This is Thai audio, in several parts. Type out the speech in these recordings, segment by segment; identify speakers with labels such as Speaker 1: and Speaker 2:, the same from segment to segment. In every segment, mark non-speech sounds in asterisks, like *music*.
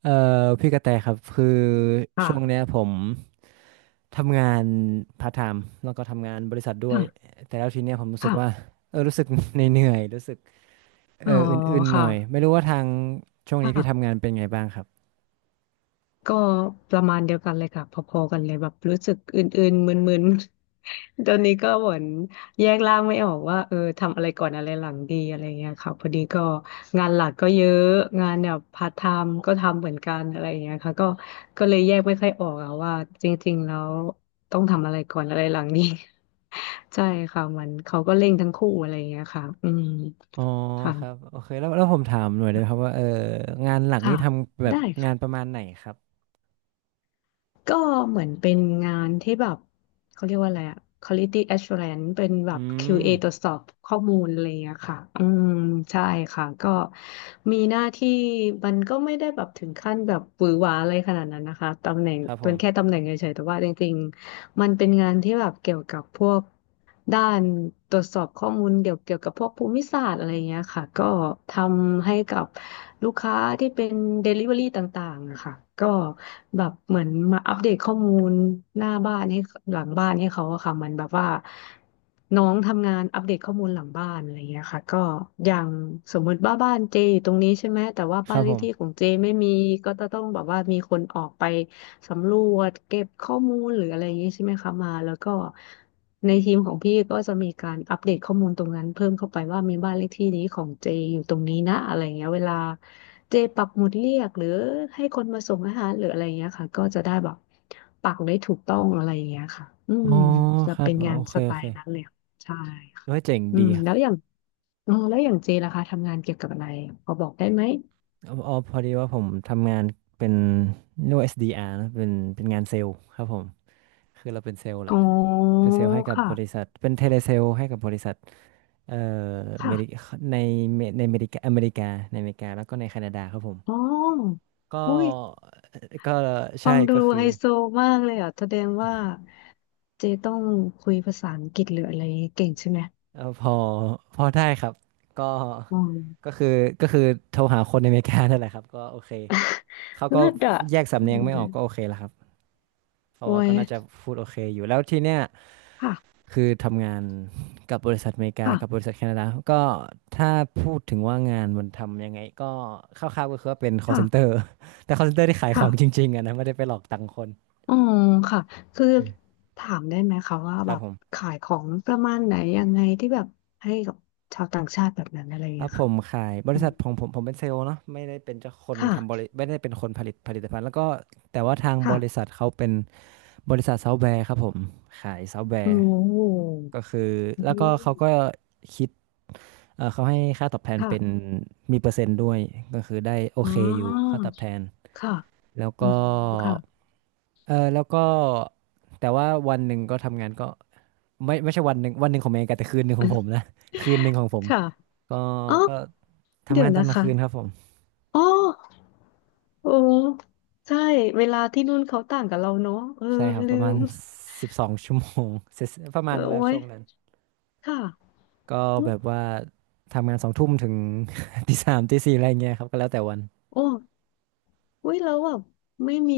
Speaker 1: เอ่อพี่กระแตครับคือช่วงเนี้ย
Speaker 2: ค่ะ
Speaker 1: ผมทำงานพาร์ทไทม์แล้วก็ทำงานบริษัทด้วย
Speaker 2: ค่ะ
Speaker 1: แต่แล้วทีเนี้ยผมรู้สึกว่า
Speaker 2: ค่ะ
Speaker 1: รู้สึกเหนื่อย *laughs* ๆรู้สึก
Speaker 2: อ๋อ
Speaker 1: อื่นๆห
Speaker 2: ค่ะ
Speaker 1: น่อยไม่รู้ว่าทางช่วงนี้พี่ทำงา
Speaker 2: ค่ะ
Speaker 1: นเป็นไงบ้างครับ
Speaker 2: ก็ประมาณเดียวกันเลยค่ะพอๆกันเลยแบบรู้สึกอื่นๆมึนๆ *laughs* ตอนนี้ก็เหมือนแยกร่างไม่ออกว่าทำอะไรก่อนอะไรหลังดีอะไรเงี้ยค่ะพอดีก็งานหลักก็เยอะงานแบบพาร์ทไทม์ก็ทำเหมือนกันอะไรเงี้ยค่ะก็ก็เลยแยกไม่ค่อยออกอะว่าจริงๆแล้วต้องทำอะไรก่อนอะไรหลังดี *laughs* ใช่ค่ะมันเขาก็เร่งทั้งคู่อะไรเงี้ยค่ะอืม
Speaker 1: อ๋อครับ
Speaker 2: ค่ะ
Speaker 1: โอเคแล้วผมถามหน่อยได้ไหมครับว่างานหลัก
Speaker 2: ค่ะ
Speaker 1: นี่ทำแบบ
Speaker 2: ได้
Speaker 1: งานประ
Speaker 2: ค่ะ
Speaker 1: มาณไหนครับ
Speaker 2: ก็เหมือนเป็นงานที่แบบเขาเรียกว่าอะไรอะ Quality Assurance เป็นแบ
Speaker 1: อื
Speaker 2: บ QA
Speaker 1: ม
Speaker 2: ตรวจสอบข้อมูลอะไรอย่างเงี้ยค่ะอืมใช่ค่ะก็มีหน้าที่มันก็ไม่ได้แบบถึงขั้นแบบหวือหวาอะไรขนาดนั้นนะคะตำแหน่ง
Speaker 1: ครับผ
Speaker 2: เป็
Speaker 1: ม
Speaker 2: นแค่ตำแหน่งเฉยๆแต่ว่าจริงๆ มันเป็นงานที่แบบเกี่ยวกับพวกด้านตรวจสอบข้อมูลเกี่ยวกับพวกภูมิศาสตร์อะไรเงี้ยค่ะก็ทำให้กับลูกค้าที่เป็น Delivery ต่างๆอะค่ะก็แบบเหมือนมาอัปเดตข้อมูลหน้าบ้านให้หลังบ้านให้เขาอะค่ะเหมันแบบว่าน้องทำงานอัปเดตข้อมูลหลังบ้านอะไรเงี้ยค่ะก็อย่างสมมติว่าบ้านเจอยู่ตรงนี้ใช่ไหมแต่ว่า
Speaker 1: ค
Speaker 2: บ้า
Speaker 1: รั
Speaker 2: น
Speaker 1: บ
Speaker 2: เล
Speaker 1: ผ
Speaker 2: ขที่ของ
Speaker 1: ม
Speaker 2: เจไม่มีก็จะต้องแบบว่ามีคนออกไป สำรวจเก็บข้อมูลหรืออะไรอย่างนี้ใช่ไหมคะมาแล้วก็ในทีมของพี่ก็จะมีการอัปเดตข้อมูลตรงนั้นเพิ่มเข้าไปว่ามีบ้านเลขที่นี้ของเจอยู่ตรงนี้นะอะไรอย่างเงี้ยเวลาเจปักหมุดเรียกหรือให้คนมาส่งอาหารหรืออะไรอย่างเงี้ยค่ะก็จะได้แบบปักได้ถูกต้องอะไรอย่างเงี้ยค่ะอื
Speaker 1: อ๋
Speaker 2: ม
Speaker 1: อ
Speaker 2: จะ
Speaker 1: ครับ
Speaker 2: เป็นงา
Speaker 1: โอ
Speaker 2: น
Speaker 1: เค
Speaker 2: สไต
Speaker 1: โอเค
Speaker 2: ล์นั้นเลยค่ะใช่ค่ะ
Speaker 1: ด้วยเจ๋ง
Speaker 2: อื
Speaker 1: ดี
Speaker 2: มแล้วอย่างอ๋อแล้วอย่างเจล่ะคะทำงานเกี่ยวกับอะไรพอบอกได้ไหม
Speaker 1: อ๋ออ๋อพอดีว่าผมทำงานเป็นเรียกว่า SDR นะเป็นงานเซลล์ครับผมคือเราเป็นเซลล์แห
Speaker 2: อ๋
Speaker 1: ละ
Speaker 2: อ
Speaker 1: เป็นเซลล์ให้กับบริ
Speaker 2: ค่ะ
Speaker 1: ษัทเป็นเทเลเซลล์ให้กับบริษัทเอ่อเม
Speaker 2: ค่ะ
Speaker 1: ริในเมในอเมริกาแล้วก็ในแคนาดาครับผม
Speaker 2: อ๋อ
Speaker 1: ก็
Speaker 2: อุ้ย
Speaker 1: ก็
Speaker 2: ฟั
Speaker 1: ใช่
Speaker 2: งดู
Speaker 1: ก็คือ
Speaker 2: ไฮโซมากเลยอ่ะแสดงว่าเจต้องคุยภาษาอังกฤษหรืออะไรเก่งใช่ไหม
Speaker 1: เอ่อพอพอได้ครับก็
Speaker 2: อื
Speaker 1: ก็
Speaker 2: ม
Speaker 1: คือก็คือโทรหาคนในอเมริกานั่นแหละครับก็โอเคเขาก็
Speaker 2: เลิศอ่ะ
Speaker 1: แยกสำ
Speaker 2: อื
Speaker 1: เนียงไม่
Speaker 2: ม
Speaker 1: ออกก็โอเคแล้วครับเพราะ
Speaker 2: โอ้
Speaker 1: ว่า
Speaker 2: ย
Speaker 1: ก็น่าจะพูดโอเคอยู่แล้วทีเนี้ย
Speaker 2: ค่ะ
Speaker 1: คือทำงานกับบริษัทอเมริกา
Speaker 2: ค่ะ
Speaker 1: กับบริษัทแคนาดาก็ถ้าพูดถึงว่างานมันทำยังไงก็คร่าวๆก็คือว่าเป็น call
Speaker 2: ค่ะ
Speaker 1: center *laughs* แต่ call center ที่ขายของจ
Speaker 2: ค่ะ
Speaker 1: ริงๆอะนะไม่ได้ไปหลอกตังค์คน
Speaker 2: อืมค่ะคือถามได้ไหมคะว่า
Speaker 1: ค
Speaker 2: แบ
Speaker 1: รับ
Speaker 2: บ
Speaker 1: ผม
Speaker 2: ขายของประมาณไหนยังไงที่แบบให้กับชาวต่างชาติแบบนั้นอะไรอย่าง
Speaker 1: แ้
Speaker 2: เงี้
Speaker 1: ว
Speaker 2: ย
Speaker 1: ผ
Speaker 2: ค่ะ
Speaker 1: มขายบ
Speaker 2: อื
Speaker 1: ริ
Speaker 2: ม
Speaker 1: ษัทของผมผมเป็นเซลล์เนาะไม่ได้เป็นเจ้าคน
Speaker 2: ค่ะ
Speaker 1: ทำบริไม่ได้เป็นคนผลิตผลิตภัณฑ์แล้วก็แต่ว่าทางบริษั
Speaker 2: ค่ะ
Speaker 1: ทเขาเป็นบริษัทซอฟต์แวร์ครับผมขายซอฟต์แว
Speaker 2: โอ้
Speaker 1: ร์
Speaker 2: โห
Speaker 1: ก็คือ
Speaker 2: อื
Speaker 1: แล้วก็เขาก็
Speaker 2: ม
Speaker 1: คิดเอ่อเขาให้ค่าตอบแทน
Speaker 2: ค่ะ
Speaker 1: เป็นมีเปอร์เซ็นต์ด้วยก็คือได้โอ
Speaker 2: อ๋อ
Speaker 1: เคอยู่ค่าตอบแทน
Speaker 2: ค่ะ
Speaker 1: แล้ว
Speaker 2: อืม
Speaker 1: ก็
Speaker 2: ค่ะ
Speaker 1: แล้วก็แต่ว่าวันหนึ่งก็ทำงานก็ไม่ใช่วันหนึ่งของเมย์แต่คืนหนึ่งของผมนะ *laughs* คืนหนึ่งของผม
Speaker 2: ค่ะ
Speaker 1: ก็
Speaker 2: อ๋อ
Speaker 1: ก็
Speaker 2: เดี๋
Speaker 1: ทำ
Speaker 2: ยว
Speaker 1: งานตอ
Speaker 2: นะ
Speaker 1: นกลาง
Speaker 2: คะ
Speaker 1: คืนครับผม
Speaker 2: อ๋อโอ้ใช่เวลาที่นู่นเขาต่างกับเราเนาะ
Speaker 1: ใช่ครับป
Speaker 2: ลื
Speaker 1: ระมาณ
Speaker 2: ม
Speaker 1: 12 ชั่วโมง *laughs* เสร็จประมาณนั้นแหล้
Speaker 2: โอ้
Speaker 1: ว
Speaker 2: ย
Speaker 1: ช่วงนั้น
Speaker 2: ค่ะ
Speaker 1: ก็
Speaker 2: อื
Speaker 1: แบ
Speaker 2: ม
Speaker 1: บว่าทำงานสองทุ่มถึง *laughs* ตีสามตีสี่อะไรเงี้ยครับก็แล้วแต่วัน
Speaker 2: โอ้อุ้ยแล้วแบบไม่มี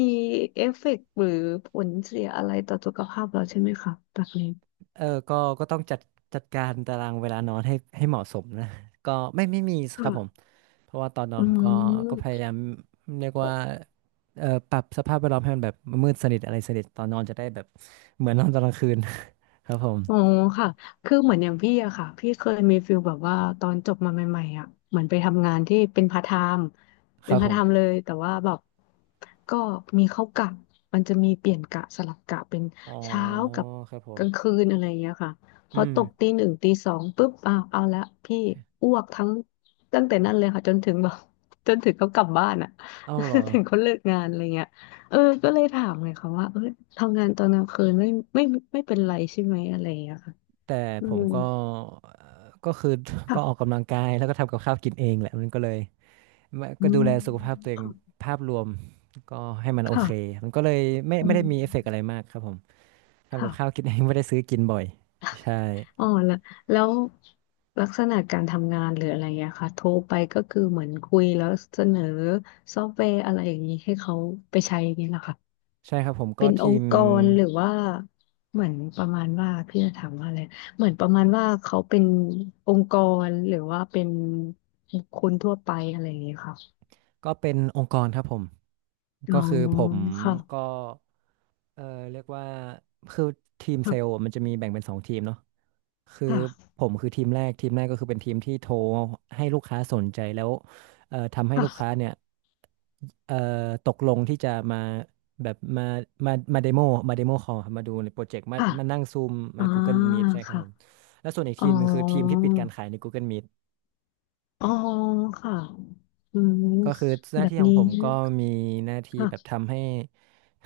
Speaker 2: เอฟเฟกต์หรือผลเสียอะไรต่อสุขภาพเราใช่ไหมคะแบบนี้
Speaker 1: ก็ต้องจัดการตารางเวลานอนให้เหมาะสมนะก็ไม่มีครับผม
Speaker 2: ค่ะ
Speaker 1: เพราะว่าตอนนอน
Speaker 2: อื
Speaker 1: ผมก็พยา
Speaker 2: ม
Speaker 1: ยามเรียกว่าปรับสภาพแวดล้อมให้มันแบบมืดสนิทอะไรสนิทตอนนอนจะได้แบบเหมือนนอนตอนกลางคืน *laughs* ครับผม
Speaker 2: อ๋อค่ะคือเหมือนอย่างพี่อะค่ะพี่เคยมีฟิลแบบว่าตอนจบมาใหม่ๆอะเหมือนไปทำงานที่เป็นพาร์ทไทม์
Speaker 1: ค
Speaker 2: เป็
Speaker 1: รั
Speaker 2: น
Speaker 1: บ
Speaker 2: พา
Speaker 1: ผ
Speaker 2: ร์ทไทม์
Speaker 1: ม
Speaker 2: เลยแต่ว่าแบบก็มีเข้ากะมันจะมีเปลี่ยนกะสลับกะเป็น
Speaker 1: อ๋อ
Speaker 2: เช้ากับ
Speaker 1: ครับผ
Speaker 2: ก
Speaker 1: ม
Speaker 2: ลางคืนอะไรอย่างเงี้ยค่ะพอ
Speaker 1: อืม
Speaker 2: ตกตีหนึ่งตีสองปุ๊บอ้าวเอาละพี่อ้วกทั้งตั้งแต่นั้นเลยค่ะจนถึงแบบ *laughs* จนถึงเขากลับบ้านอะ
Speaker 1: เอาเหรอ
Speaker 2: *laughs* ถึงเขาเลิกงานอะไรเงี้ย เออก็เลยถามเลยค่ะว่าทำงานตอนกลางคืนไม่ไม่เป็นไรใช่ไหมอะไรอย่างเงี้ยค่ะ
Speaker 1: แต่
Speaker 2: อื
Speaker 1: ผม
Speaker 2: ม
Speaker 1: ก็ก็คือก็ออก
Speaker 2: ค่ะ
Speaker 1: กำลังกายแล้วก็ทำกับข้าวกินเองแหละมันก็เลยไม่
Speaker 2: อื
Speaker 1: ก็ดู
Speaker 2: ม
Speaker 1: แลสุขภาพตัวเอง
Speaker 2: ค่ะ
Speaker 1: ภาพรวมก็ให้มันโอเค
Speaker 2: ค่ะ
Speaker 1: มันก็เลยไม่
Speaker 2: อื
Speaker 1: ไม่ได้
Speaker 2: ม
Speaker 1: มีเอฟเฟกต์อะไรมากครับผมทำกั
Speaker 2: ค่ะ
Speaker 1: บข้าวกินเองไม่ได้ซื้อกินบ่อยใช่
Speaker 2: อ๋อแล้วลักษณะการทำงานหรืออะไรอย่างเงี้ยค่ะโทรไปก็คือเหมือนคุยแล้วเสนอซอฟต์แวร์อะไรอย่างนี้ให้เขาไปใช้อย่างนี้เหรอค่ะ
Speaker 1: ใช่ครับผมก็
Speaker 2: เป็นอ
Speaker 1: ที
Speaker 2: ง
Speaker 1: ม
Speaker 2: ค์กรหรือว่าเหมือนประมาณว่าพี่จะถามว่าอะไรเหมือนประมาณว่าเขาเป็นองค์กรหรือว่าเป็นคนทั่วไปอะไรอย่างเงี้ยค่ะ
Speaker 1: ก็เป็นองค์กรครับผม
Speaker 2: อ๋อ
Speaker 1: ก็คือผม
Speaker 2: ค่ะ
Speaker 1: ก็เออเรียกว่าคือทีมเซลล์
Speaker 2: ค่ะ
Speaker 1: มันจะมีแบ่งเป็นสองทีมเนาะคือ
Speaker 2: ค่ะ
Speaker 1: ผมคือทีมแรก ทีมแรกก็คือเป็นทีมที่โทรให้ลูกค้าสนใจแล้วทำให้ลูกค้า
Speaker 2: ค่ะ
Speaker 1: เนี่ยเอ่อตกลงที่จะมาแบบมาเดโมคอลมาดูในโปรเจกต์มา
Speaker 2: ค่ะ
Speaker 1: มานั่งซูม
Speaker 2: อ่า
Speaker 1: มา Google Meet ใช่ครับ
Speaker 2: ค่ะ
Speaker 1: ผม แล้วส่วนอีก
Speaker 2: อ๋อ
Speaker 1: ทีมหนึงคือทีมที่ปิดการขายใน Google Meet
Speaker 2: อ๋อค่ะอืม
Speaker 1: ก็คือหน้า
Speaker 2: แบบ
Speaker 1: ที่ของ
Speaker 2: นี้
Speaker 1: ผมก็มีหน้าที่แบบ
Speaker 2: ค่ะ
Speaker 1: ทำให้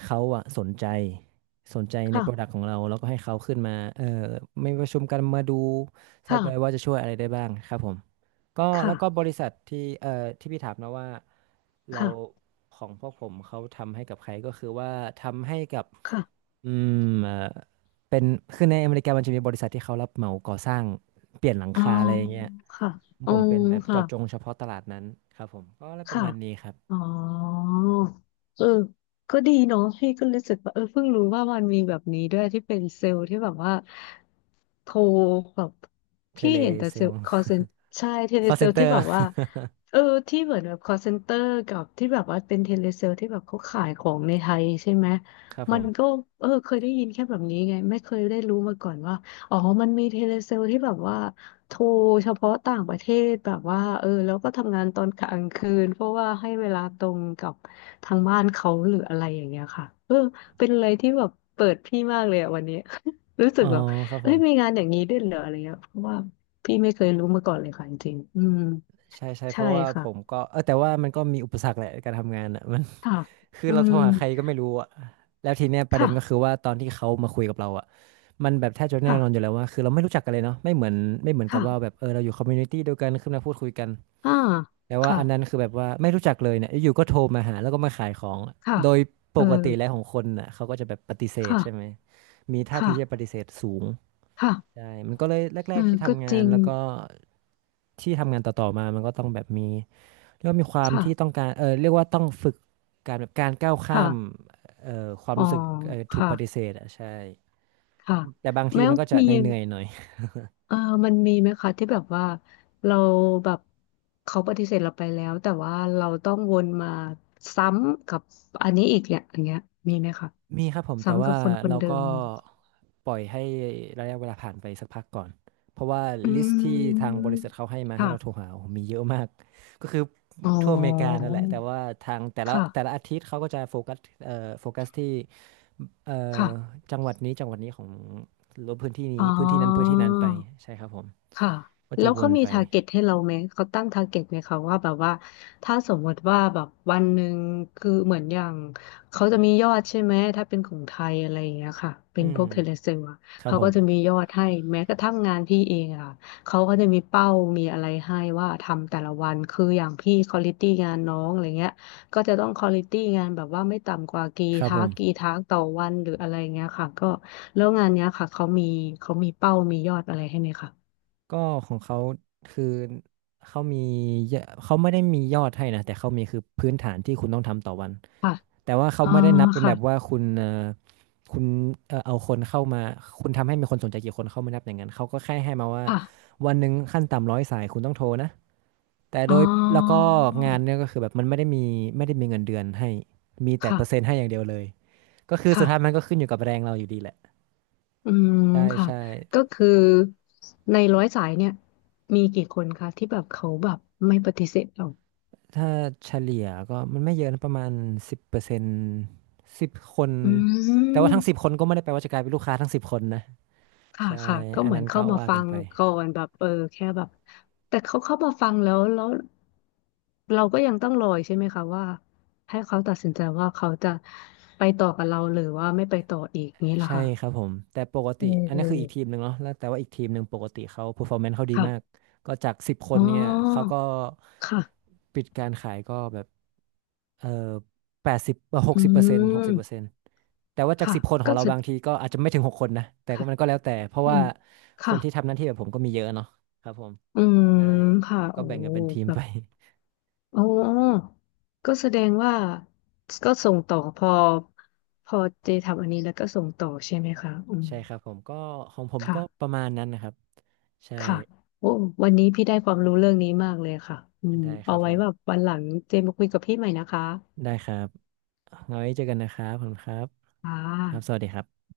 Speaker 1: เขาอะสนใจในโปรดัก
Speaker 2: ค่ะ
Speaker 1: ต์ของเราแล้วก็ให้เขาขึ้นมาไม่ประชุมกันมาดูซอฟต์แวร์ว่า
Speaker 2: ค่ะ
Speaker 1: จะช่วยอะไรได้บ้างครับผมก็แล้วก็บ
Speaker 2: ค่ะ
Speaker 1: ริษัทที่เอ่อที่พี่ถามนะว่าเรา
Speaker 2: ค่ะ
Speaker 1: ของพวกผมเขาทำให้กับใครก็คือว่าทำให้กับ
Speaker 2: ค่ะ
Speaker 1: อืมเอ่อเป็นคือในอเมริกามันจะมีบริษัทที่เขารับเหมาก่อสร้างเปลี่ยนหลัง
Speaker 2: อ๋อ
Speaker 1: คาอะไรอย่างเงี้ย
Speaker 2: ค่ะอ๋
Speaker 1: ผ
Speaker 2: อ
Speaker 1: มเป็นแบบ
Speaker 2: ค่ะ
Speaker 1: เจาะจงเฉพาะตลาดนั้นครับผมก็อะไรประ
Speaker 2: ค่ะ
Speaker 1: มาณนี้ครับ
Speaker 2: อ๋อเออก็ดีเนาะพี่ก็รู้สึกว่าเพิ่งรู้ว่ามันมีแบบนี้ด้วยที่เป็นเซลล์ที่แบบว่าโทรแบบ
Speaker 1: เท
Speaker 2: พี่
Speaker 1: เล
Speaker 2: เห็นแต่
Speaker 1: เซ
Speaker 2: เซล
Speaker 1: ล
Speaker 2: ล์คอลเซ็นใช่เทเล
Speaker 1: call
Speaker 2: เซลที่แบบ
Speaker 1: center
Speaker 2: ว่า
Speaker 1: *laughs*
Speaker 2: เออที่เหมือนแบบคอลเซ็นเตอร์กับที่แบบว่าเป็นเทเลเซลที่แบบเขาขายของในไทยใช่ไหม
Speaker 1: ครับผ
Speaker 2: มันก็
Speaker 1: ม
Speaker 2: เคยได้ยินแค่แบบนี้ไงไม่เคยได้รู้มาก่อนว่าอ๋อมันมีเทเลเซลที่แบบว่า โทรเฉพาะต่างประเทศแบบว่าแล้วก็ทำงานตอนกลางคืนเพราะว่าให้เวลาตรงกับทางบ้านเขาหรืออะไรอย่างเงี้ยค่ะเป็นอะไรที่แบบเปิดพี่มากเลยอะวันนี้ *laughs* รู้สึ
Speaker 1: อ๋
Speaker 2: ก
Speaker 1: อ
Speaker 2: แบบ
Speaker 1: ครับผ
Speaker 2: เอ้ยมี
Speaker 1: ม
Speaker 2: งานอย่างนี้ด้วยเหรออะไรเงี้ยเพราะว่าพี่ไม่เคยรู้มาก่อนเลยค่ะจริงๆอืม
Speaker 1: ใช่ใช่เพ
Speaker 2: ใช่
Speaker 1: ราะว่าผม
Speaker 2: ค่ะ
Speaker 1: ก็แต่ว่ามันก็มีอุปสรรคแหละการทำงานอ่ะ *laughs* มัน
Speaker 2: ค่ะ
Speaker 1: *laughs* คือ
Speaker 2: อื
Speaker 1: เราโทร
Speaker 2: ม
Speaker 1: หาใครก็ไม่รู้อ่ะแล้วทีเนี้ยประเด็นก็คือ
Speaker 2: ค่ะ
Speaker 1: ว่าตอนที่เขามาคุยกับเราอ่ะมันแบบแทบจะแน่
Speaker 2: ค่ะ
Speaker 1: นอนอยู่แล้วว่าคือเราไม่รู้จักกันเลยเนาะไม่เหมือนกับว่าแบ
Speaker 2: ค่ะ
Speaker 1: บเราอยู่คอมมูนิตี้เดียวกันขึ้นมาพูดคุยกัน
Speaker 2: อ่า
Speaker 1: แต่ว่า
Speaker 2: ค่ะ
Speaker 1: อันนั้นคือแบบว่าไม่รู้จักเลยเนี่ยอยู่ก็โทรมาหาแล้วก็มาขายของอะ
Speaker 2: ค่ะ
Speaker 1: โดยป
Speaker 2: เออ
Speaker 1: กติแล้วของคนน่ะเขาก็จะแบบปฏิเสธใช่ไหม
Speaker 2: ค่ะ
Speaker 1: มีท่าที
Speaker 2: ค่ะ
Speaker 1: ที่จะปฏิเสธสูง
Speaker 2: ค่ะ
Speaker 1: ใช่มันก็เลยแร
Speaker 2: เอ
Speaker 1: กๆ
Speaker 2: อ
Speaker 1: ที่
Speaker 2: ก็
Speaker 1: ทำงา
Speaker 2: จ
Speaker 1: น
Speaker 2: ริง
Speaker 1: แล้วก็ที่ทำงานต่อๆมามันก็ต้องแบบมีเรียกว่ามีความที่ต้อ
Speaker 2: ค่ะ
Speaker 1: งการเรียกว่าต้องฝึกการแบบการก้าวข้า
Speaker 2: ค่ะ
Speaker 1: มเอ่อความ
Speaker 2: อ๋อ
Speaker 1: รู้สึกถูก
Speaker 2: ค่ะ
Speaker 1: ปฏิเสธอ่ะใช่
Speaker 2: ค่ะ
Speaker 1: แต่บางที
Speaker 2: แล้ว
Speaker 1: มันก็จะ
Speaker 2: มี
Speaker 1: เหนื่อยๆหน่อย
Speaker 2: เอ่อมันมีไหมคะที่แบบว่าเราแบบเขาปฏิเสธเราไปแล้วแต่ว่าเราต้องวนมาซ้ำกับอันนี้อีกเนี่ยอย่างเงี้ยมีไหมคะ
Speaker 1: มีครับผมแต่
Speaker 2: ซ้ำกั
Speaker 1: ว่า
Speaker 2: บคนคน
Speaker 1: เรา
Speaker 2: เดิ
Speaker 1: ก็
Speaker 2: ม
Speaker 1: ปล่อยให้ระยะเวลาผ่านไปสักพักก่อนเพราะว่า
Speaker 2: อื
Speaker 1: ลิสต์ที่ทางบ
Speaker 2: ม
Speaker 1: ริษัทเขาให้มาให้
Speaker 2: ค่ะ
Speaker 1: เราโทรหาโอ้โหมีเยอะมากก็คือ
Speaker 2: อ๋
Speaker 1: ทั่วอเมริกา
Speaker 2: อ
Speaker 1: นั่นแหละแต่ว่าทางแต่ละแต่
Speaker 2: ค่ะ
Speaker 1: ละอาทิตย์เขาก็จะโฟกัสเอ่อโฟกัสที่เอ่อ
Speaker 2: ค่ะ
Speaker 1: จังหวัดนี้จังหวัดนี้ของหรือว่าพื้นที่
Speaker 2: อ๋
Speaker 1: นี้
Speaker 2: อ
Speaker 1: พื้นที่นั้นพื้นที่นั้นไปใช่ครับผม
Speaker 2: ค่ะ
Speaker 1: ก็
Speaker 2: แล้
Speaker 1: จะ
Speaker 2: ว
Speaker 1: ว
Speaker 2: เขา
Speaker 1: น
Speaker 2: มี
Speaker 1: ไป
Speaker 2: ทาร์เก็ตให้เราไหมเขาตั้งทาร์เก็ตไหมคะว่าแบบว่า ถ้าสมมติว่าแบบวันหนึ่งคือเหมือนอย่าง เขาจะมียอดใช่ไหม ถ้าเป็นของไทยอะไรอย่างเงี้ยค่ะเป็น
Speaker 1: อื
Speaker 2: พวกเทเล
Speaker 1: ม
Speaker 2: เซลอะ
Speaker 1: ครับ
Speaker 2: เขา
Speaker 1: ผ
Speaker 2: ก็
Speaker 1: ม
Speaker 2: จะมียอดให้แม้กระทั่งงานพี่เองอะเขาก็จะมีเป้ามีอะไรให้ว่าทำแต่ละวันคืออย่างพี่ควอลิตี้งานน้องอะไรเงี้ยก็จะต้องควอลิตี้งานแบบว่าไม่ต่ำกว่ากี่
Speaker 1: ครับ
Speaker 2: ทั
Speaker 1: ผ
Speaker 2: ก
Speaker 1: ม
Speaker 2: กี่ทักต่อวันหรืออะไรเงี้ยค่ะก็แล้วงานเนี้ยค่ะเขามีเป้ามียอดอะไรให้ไหมคะ
Speaker 1: ก็ของเขาคือเขามีเยอะเขาไม่ได้มียอดให้นะแต่เขามีคือพื้นฐานที่คุณต้องทำต่อวัน
Speaker 2: ค่ะ
Speaker 1: แต่ว่าเขา
Speaker 2: อ๋อ
Speaker 1: ไม่ได้นับเป็น
Speaker 2: ค่ะ
Speaker 1: แบบว่าคุณเอาคนเข้ามาคุณทำให้มีคนสนใจกี่คนเขาไม่นับอย่างนั้นเขาก็แค่ให้มาว่า
Speaker 2: ค่ะ
Speaker 1: วันหนึ่งขั้นต่ำ100 สายคุณต้องโทรนะแต่
Speaker 2: อ๋
Speaker 1: โดยแล้วก็
Speaker 2: อ
Speaker 1: งานเนี่ยก็คือแบบมันไม่ได้มีเงินเดือนให้มีแต่
Speaker 2: ค่ะ
Speaker 1: เปอร์เซ็นต์ให้อย่างเดียวเลยก็คือสุด
Speaker 2: ค่ะ
Speaker 1: ท้ายมันก็ขึ้นอยู่กับแรงเราอยู่ดีแหละ
Speaker 2: อืม
Speaker 1: ใช่
Speaker 2: ค่ะ
Speaker 1: ใช่
Speaker 2: ก็คือในร้อยสายเนี่ยมีกี่คนคะที่แบบเขาแบบไม่ปฏิเสธเรา
Speaker 1: ถ้าเฉลี่ยก็มันไม่เยอะนะประมาณสิบเปอร์เซ็นต์สิบคน
Speaker 2: อื
Speaker 1: แต่ว่าทั้งสิบ
Speaker 2: ม
Speaker 1: คนก็ไม่ได้แปลว่าจะกลายเป็นลูกค้าทั้งสิบคนนะ
Speaker 2: ค่ะ
Speaker 1: ใช่
Speaker 2: ค่ะก็
Speaker 1: อั
Speaker 2: เห
Speaker 1: น
Speaker 2: มือ
Speaker 1: นั้
Speaker 2: น
Speaker 1: น
Speaker 2: เข้า
Speaker 1: ก็
Speaker 2: มา
Speaker 1: ว่า
Speaker 2: ฟั
Speaker 1: กัน
Speaker 2: ง
Speaker 1: ไป
Speaker 2: ก่อนแบบเออแค่แบบแต่เขาเข้ามาฟังแล้วเราก็ยังต้องรออีกใช่ไหมคะว่าให้เขาตัดสินใจว่าเขาจะไปต่อกับเราหรือว่าไม่ไปต่ออีกนี้ล่ะ
Speaker 1: ใช่
Speaker 2: ค่ะ
Speaker 1: ครับผมแต่ปก
Speaker 2: อื
Speaker 1: ติอันนี้คืออีกทีม
Speaker 2: ม
Speaker 1: หนึ่งเนาะแล้วแต่ว่าอีกทีมหนึ่งปกติเขา performance เขาดีมาก
Speaker 2: ค่ะ
Speaker 1: ก็จากสิบค
Speaker 2: อ๋
Speaker 1: นเนี่ยเขา
Speaker 2: อ
Speaker 1: ก็
Speaker 2: ค่ะ
Speaker 1: ปิดการขายก็แบบเอ่อ80หก
Speaker 2: อื
Speaker 1: สิบเปอร์เซ็นต์หกสิบเปอร์เซ็
Speaker 2: ม
Speaker 1: นต์แต่ว่าจาก
Speaker 2: ค่ะ
Speaker 1: สิบคนขอ
Speaker 2: ก็
Speaker 1: งเรา
Speaker 2: จะ
Speaker 1: บางทีก็อาจจะไม่ถึง6 คนนะแต่ก็
Speaker 2: ค่ะ
Speaker 1: มันก็แล้วแต่เพราะ
Speaker 2: อื
Speaker 1: ว่า
Speaker 2: ม
Speaker 1: ค
Speaker 2: ค่ะ
Speaker 1: นที่ทำหน้าที่แบบผมก็มีเยอะเนาะครับผม
Speaker 2: อืม
Speaker 1: ใช่
Speaker 2: ค่ะ
Speaker 1: ก็
Speaker 2: โอ้
Speaker 1: แบ่งกันเป็นทีม
Speaker 2: แบ
Speaker 1: ไป
Speaker 2: บ
Speaker 1: *laughs*
Speaker 2: อ๋อก็แสดงว่าก็ส่งต่อพอ พอเจทำอันนี้แล้วก็ส่งต่อใช่ไหมคะอืม
Speaker 1: ใช่ครับผมก็ของผม
Speaker 2: ค่ะ
Speaker 1: ก็ประมาณนั้นนะครับใช่
Speaker 2: ค่ะโอ้วันนี้พี่ได้ความรู้เรื่องนี้มากเลยค่ะอืม
Speaker 1: ได้ค
Speaker 2: เอา
Speaker 1: รับผ
Speaker 2: ไว้
Speaker 1: ม
Speaker 2: แบบวันหลังเจมาคุยกับพี่ใหม่นะคะ
Speaker 1: ได้ครับเอาไว้เจอกันนะครับขอบคุณครับ
Speaker 2: ค่ะ
Speaker 1: ครับสวัสดีครับ